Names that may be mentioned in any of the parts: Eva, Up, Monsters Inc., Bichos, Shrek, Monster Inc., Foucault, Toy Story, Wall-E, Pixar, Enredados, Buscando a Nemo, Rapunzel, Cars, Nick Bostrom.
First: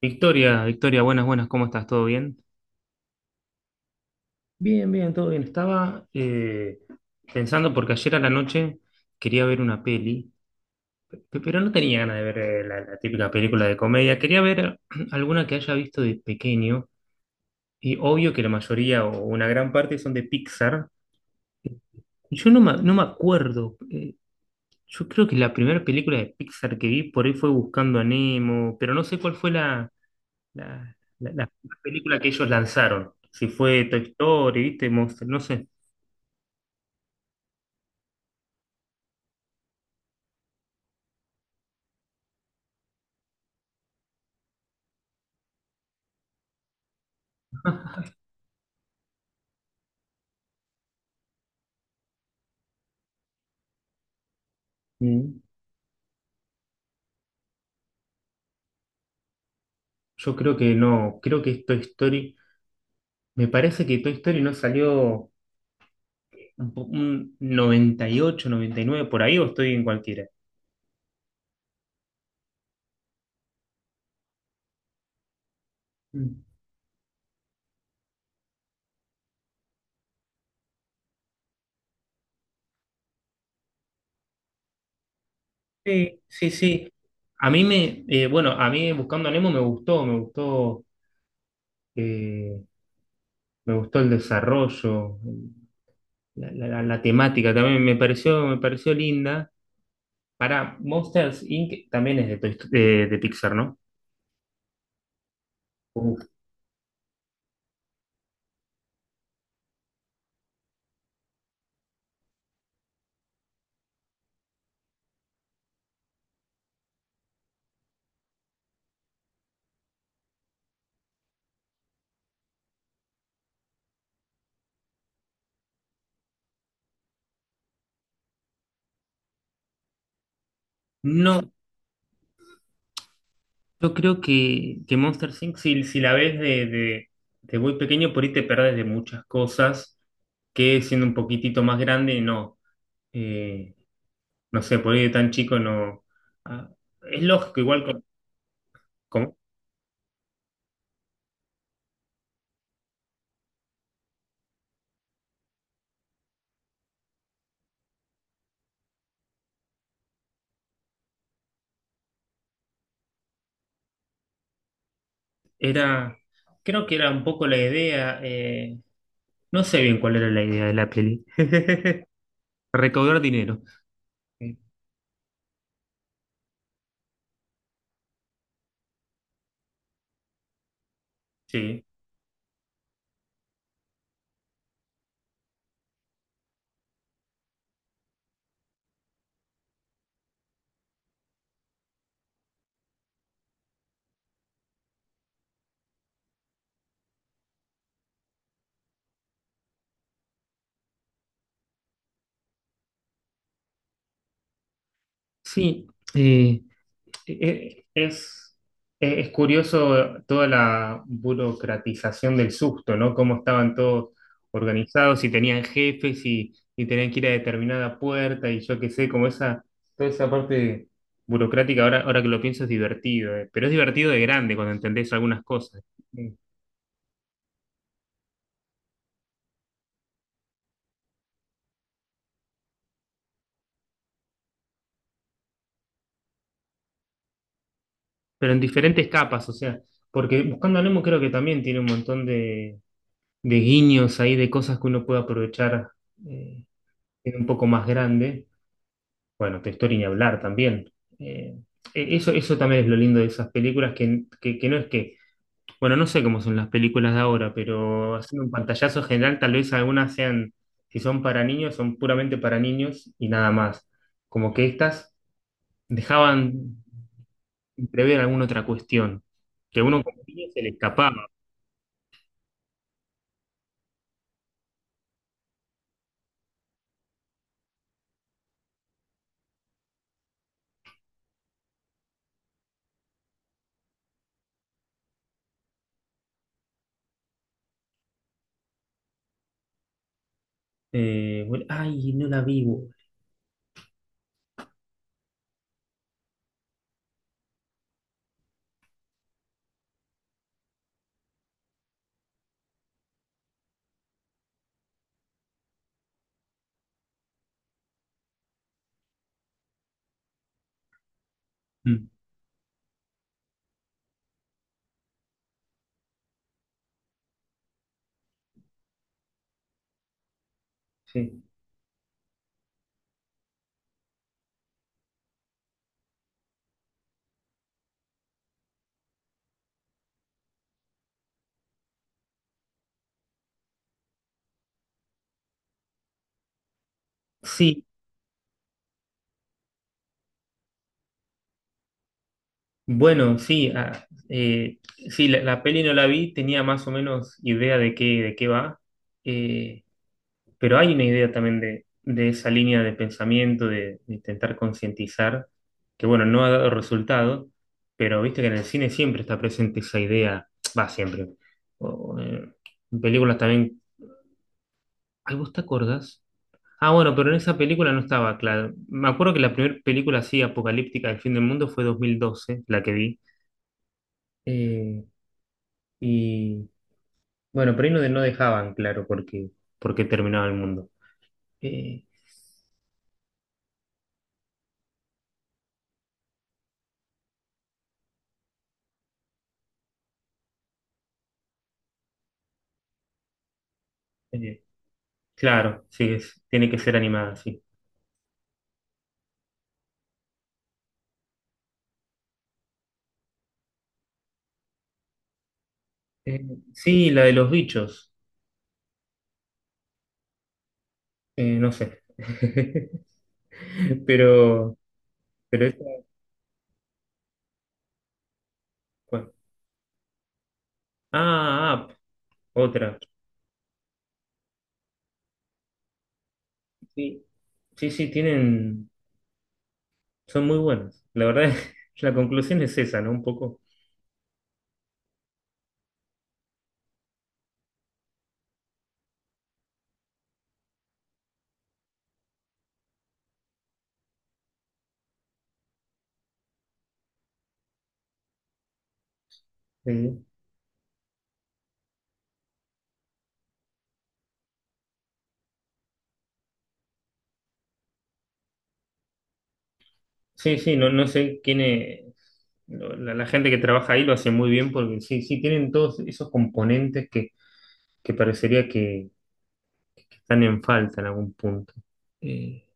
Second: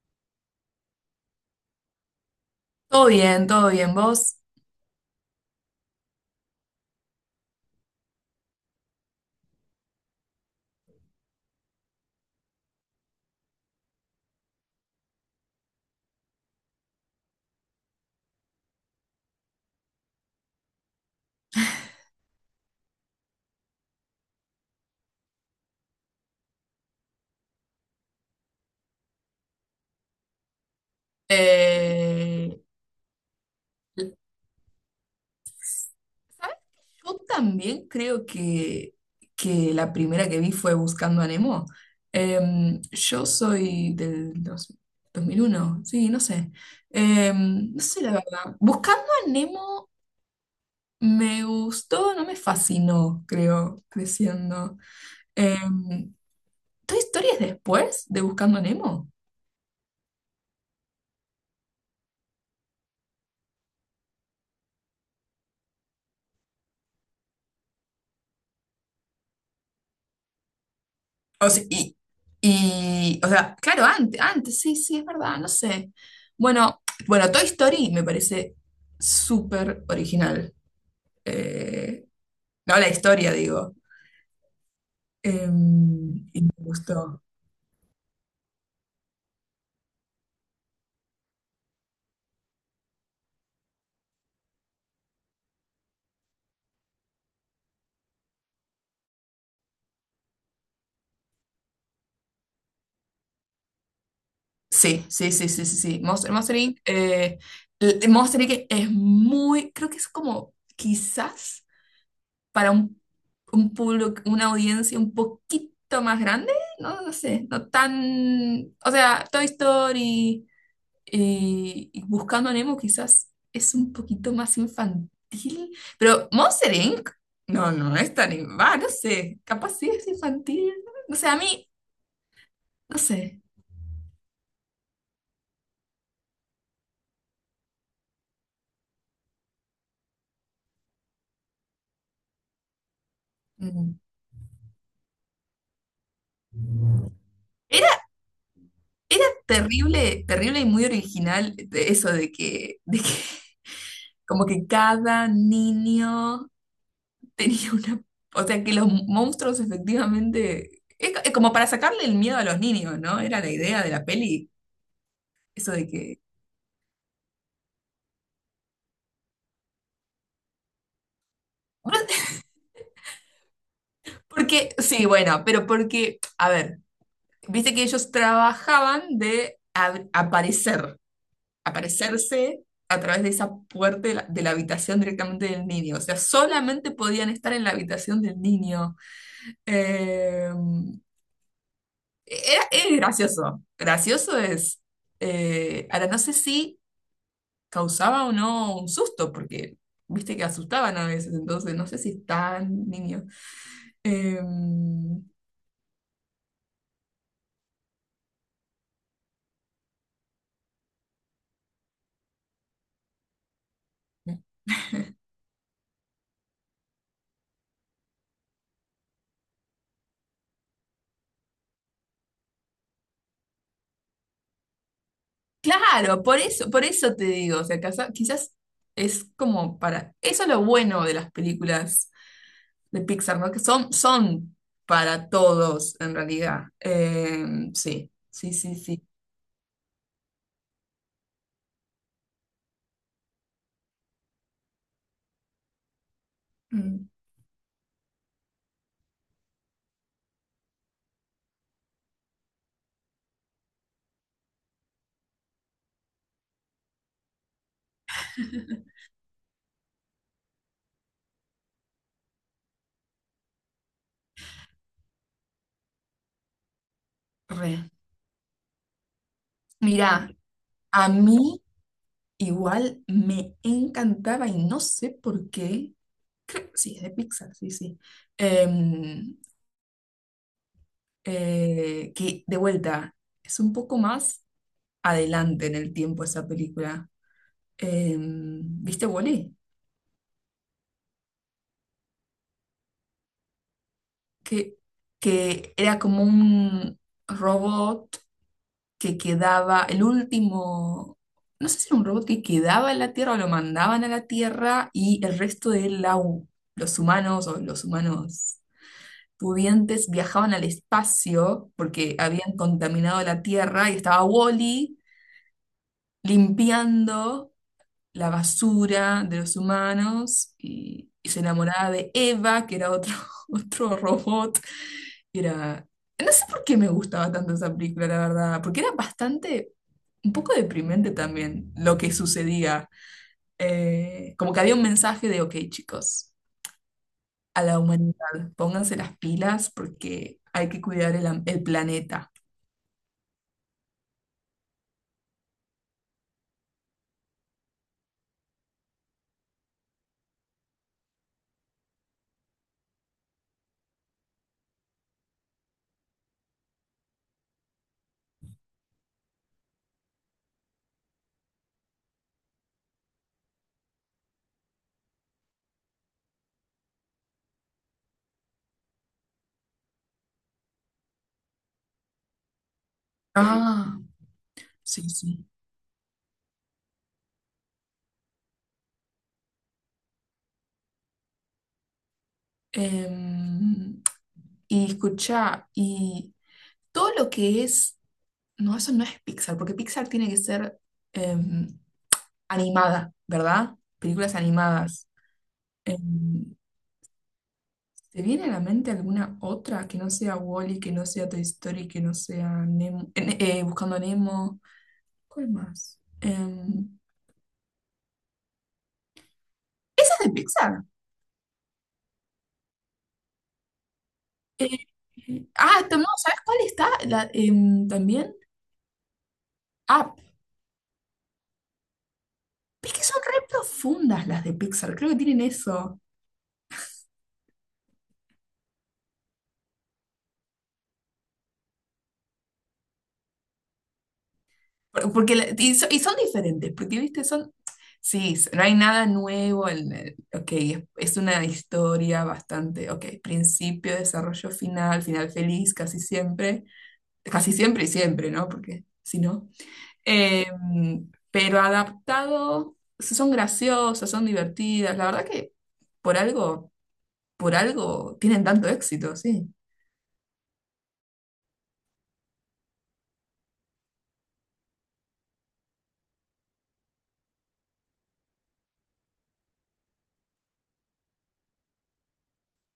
Victoria, Victoria, buenas, buenas, ¿cómo estás? ¿Todo bien? Todo bien, todo bien. Vos, Bien, bien, todo bien. Estaba pensando porque ayer a la noche quería ver una peli, pero no tenía ganas de ver la típica película de comedia. Quería ver alguna que haya visto de pequeño, y obvio que la mayoría o una gran parte son de Pixar. Y yo no me, no me acuerdo. Yo creo que la primera película de Pixar que vi por ahí fue Buscando a Nemo, pero no sé cuál fue la película que ellos eh, lanzaron, si fue Toy Story, ¿viste? Monster, no sé. ¿sabes? Yo también creo que la primera que vi fue Buscando a Nemo. Yo soy del 2001, sí, no sé. No sé la verdad. Buscando a Nemo me gustó, no me fascinó, creo, creciendo. Mm. Em, ¿Toy Story es después de Buscando a Nemo? Yo creo que no, creo que es Toy Story. Me parece que Toy Story no salió un 98, 99 por ahí, o estoy en cualquiera. O sea, y, o sea, claro, antes, antes, sí, sí, es verdad, no sé. Mm. Bueno, bueno, Toy Story me parece súper original. Eh, no la historia, digo. Eh, Sí, y sí, me sí. gustó. A mí me, bueno, a mí Buscando a Nemo me gustó, me gustó, eh, me gustó el desarrollo, la temática también me pareció linda. Para Monsters Inc. también es de, de Pixar, ¿no? Sí, sí, sí, sí, sí, sí. Uf. Monster Inc. Monster Inc. es muy, creo que es como quizás para un público, una audiencia un poquito más grande, no, no sé, no tan, o sea, Toy Story. Y Buscando a Nemo quizás es un poquito más infantil, pero Monster Inc. No, no es tan. Va, no sé, capaz sí es infantil. No sé, a No, mí, no sé. yo creo que Monsters Inc., si la ves de muy pequeño, por ahí te perdés de muchas cosas que siendo un poquitito más grande, no. Eh, Mm. no sé, por ahí de tan chico no. Ah, es lógico, igual Era, era con- terrible, terrible y muy original de eso de que como que cada niño tenía una. O sea, que los monstruos efectivamente. Es como para sacarle el miedo a los niños, ¿no? Era la idea de la peli, eso de era. que. Creo que era un poco la idea. No sé bien cuál era la idea de la peli. Bueno. Recaudar dinero. Porque, sí, bueno, pero porque, a ver, viste que ellos trabajaban de aparecer, Sí. aparecerse a través de esa puerta de la habitación directamente del niño. O sea, solamente podían estar en la habitación del niño. Eh, es gracioso. Gracioso es. Ahora, no sé si causaba o no un susto, porque viste que asustaban a veces, entonces no sé si tan niño. Eh, Sí. eh, Eh, Es, es curioso toda la burocratización del susto, ¿no? Cómo estaban todos organizados y tenían jefes, y tenían que ir a determinada puerta y yo qué sé, como esa, toda esa parte burocrática. Ahora, ahora que lo pienso es divertido. Pero es divertido de grande cuando entendés algunas cosas, Claro, eh, por eso te digo, o sea, quizás es como para, eso es lo bueno de las películas de Pixar, ¿no? Que son para todos, en realidad. Sí, pero sí, en sí, sí. diferentes capas. O sea, porque Buscando a Nemo creo que también tiene un montón de guiños ahí, de cosas que uno puede aprovechar eh, Mm. en un poco más grande. Bueno, textura y ni hablar también. Eh, Eso, eso también es lo lindo de esas películas, que no es que, bueno, no sé cómo son las películas de ahora, pero haciendo un pantallazo general, tal vez algunas sean, si son para niños, son puramente para niños y nada más. Como que estas dejaban Re. prever alguna otra cuestión, que a uno como Mirá, niño se le a escapaba. mí igual me encantaba y no sé por qué. Creo sí, es de Pixar, sí, sí. Em, que de vuelta, es un poco más adelante en el tiempo esa película. ¿Viste Wall-E? Bueno, ay, no la vivo. Que, que era como un robot que quedaba, el último, no sé si era un robot que quedaba en la Tierra o lo mandaban a la Tierra y el resto de los humanos o los humanos pudientes viajaban al espacio porque habían contaminado la Tierra y estaba Wall-E limpiando la basura de los humanos y se Sí. enamoraba de Eva, que era otro, otro robot. Y era, no sé por qué me gustaba tanto esa película, la verdad, porque era bastante, un poco deprimente también lo que sucedía. Como que había un mensaje de, ok, chicos, a la Sí. humanidad, pónganse las pilas porque hay que cuidar el planeta. Bueno, sí, sí, la peli no la vi, tenía más o menos idea de qué va, eh, pero hay una idea también de esa línea de pensamiento, de intentar concientizar, que bueno, no ha dado resultado, pero viste que en el cine siempre está presente esa idea, va siempre. O, en películas también, ay, ¿vos te acordás? Ah, bueno, pero en esa película no estaba claro. Me acuerdo que la primera película así apocalíptica del fin del mundo fue 2012, la que vi. Ah, Eh, sí, sí. Y bueno, pero ahí no, no dejaban claro por qué terminaba el mundo. Eh, Em, y escucha, y todo lo que es. No, eso no es Pixar, porque Pixar tiene que ser em, animada, ¿verdad? Películas eh, animadas. claro, sí, Em, tiene que ser animada, sí. ¿Te viene a la mente alguna otra que no sea Wall-E, que no sea Toy Story, que no sea Buscando a Nemo? ¿Cuál más? Eh, sí, la de los bichos, Esa es de Pixar. No sé. Eh, Pero, pero esa, no, ¿sabes cuál está? La, también. bueno. Ah, Ah, Up, es otra. que son re profundas las de Pixar, creo que tienen eso. Sí, sí, sí, tienen, son muy buenas. La verdad, la conclusión es esa, ¿no? Un poco. Porque, y son diferentes, porque, viste, no hay nada nuevo en ok, es una historia bastante, ok, principio, desarrollo final, final feliz, casi siempre y siempre, ¿no? Porque si no. eh, Pero adaptado, son graciosas, son divertidas, la verdad que por algo, por algo tienen tanto éxito, sí. sí, sí, no, no sé quién es. La gente que trabaja ahí lo hace muy bien porque sí, sí, tienen todos esos componentes que parecería que están en falta en algún punto. Eh,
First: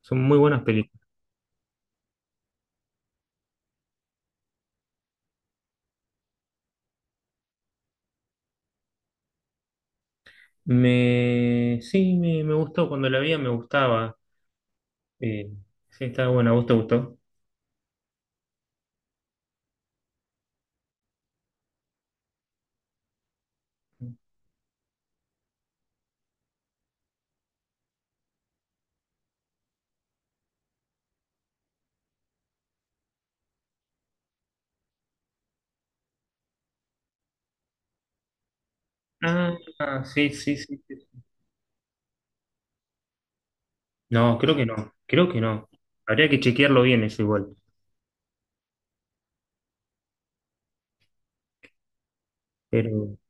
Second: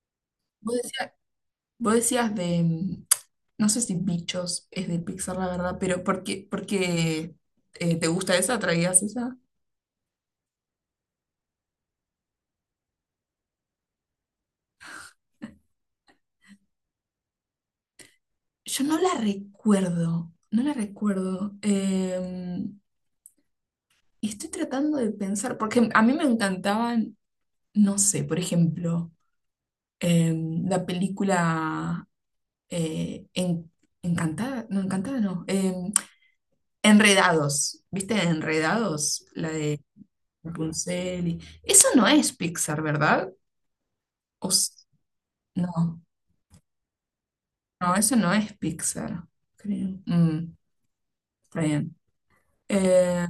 Son muy buenas Vos películas. decías, vos decías de, No sé si Bichos es de Pixar, la verdad, pero por qué, te gusta esa? ¿Traías esa? Sí, me gustó, cuando la vi me gustaba. Eh, sí, estaba buena, ¿a vos te gustó? Yo no la recuerdo, no la recuerdo. Estoy tratando de pensar, porque a mí me encantaban, no sé, por ejemplo, eh, la película eh, En- Encantada no, Enredados, ¿viste? Enredados, la de Ah, sí, sí, sí, sí. Rapunzel. Eso no es Pixar, ¿verdad? No, O creo que s- no, creo que no. no. Habría que chequearlo bien eso igual. No, eso no es Pixar, creo. Mm, está bien. Pero Eh,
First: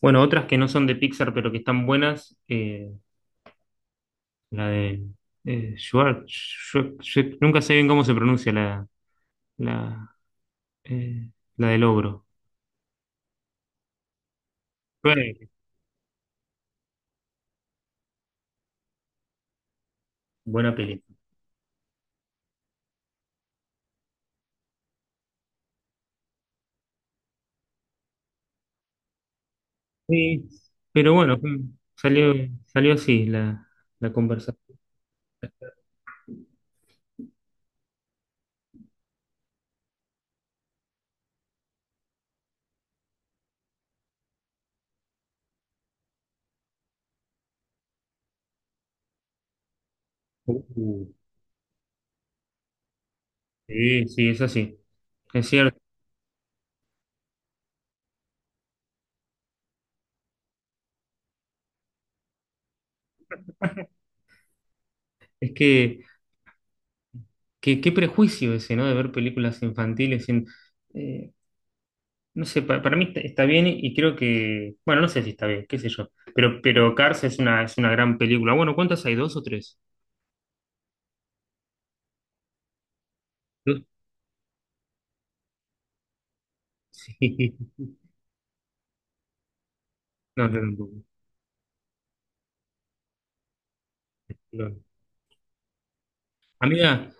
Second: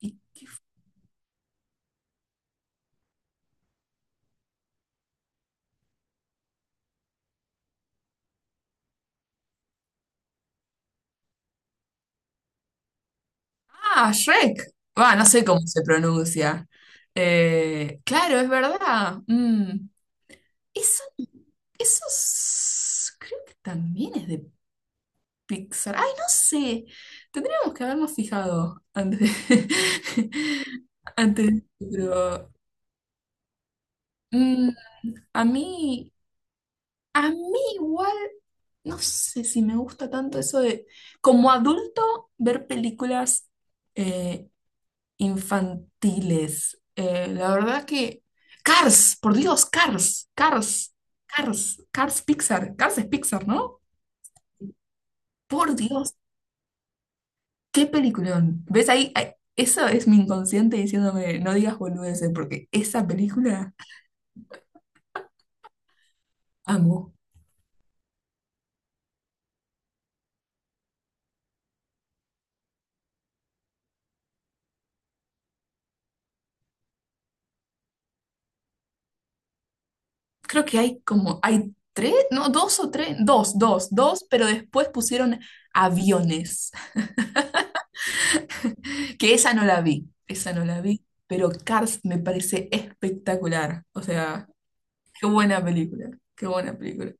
¿y bueno, otras qué que fu- no son de Pixar, pero que están buenas, la de nunca sé bien cómo se pronuncia la, eh, la del ogro. ah, Shrek. Va, no sé Shrek, cómo se pronuncia. Claro, es verdad. Buena eso, película. Creo que también es de Pixar. Ay, no sé. Tendríamos que habernos fijado antes de- Sí, pero bueno, antes, salió, pero salió así la mm, conversación. a mí, a mí igual. No sé si me gusta tanto eso de, como adulto, ver películas eh, infantiles. La verdad que. Cars, por Dios, Cars, Uh, Cars, Cars, Cars Pixar, Cars es Pixar, ¿no? sí, sí, es así, es Por cierto. Dios, qué peliculón. ¿Ves ahí? Eso es mi inconsciente diciéndome, no digas boludeces, porque esa película Es amo. Qué prejuicio ese, ¿no? De ver películas infantiles. Eh, no sé, para mí está, está bien y creo que, bueno, no sé si está bien, qué sé yo. Pero Cars es una gran película. Bueno, ¿cuántas hay? ¿Dos o tres? Creo que hay como, hay tres, no, dos o tres, dos, Dos. dos, dos, pero después pusieron aviones. Sí. Que esa no la vi, No, esa no, no la no, vi, pero Cars me parece espectacular. O sea, no. qué buena película, qué buena Amiga, película.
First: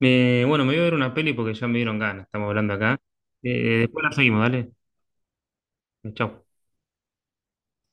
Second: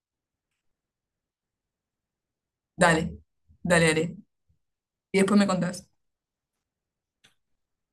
bueno, me voy a ver una peli porque ya me dieron ganas, estamos hablando acá. Dale, dale, Después la dale. seguimos, ¿vale? Y después me contás. Chao.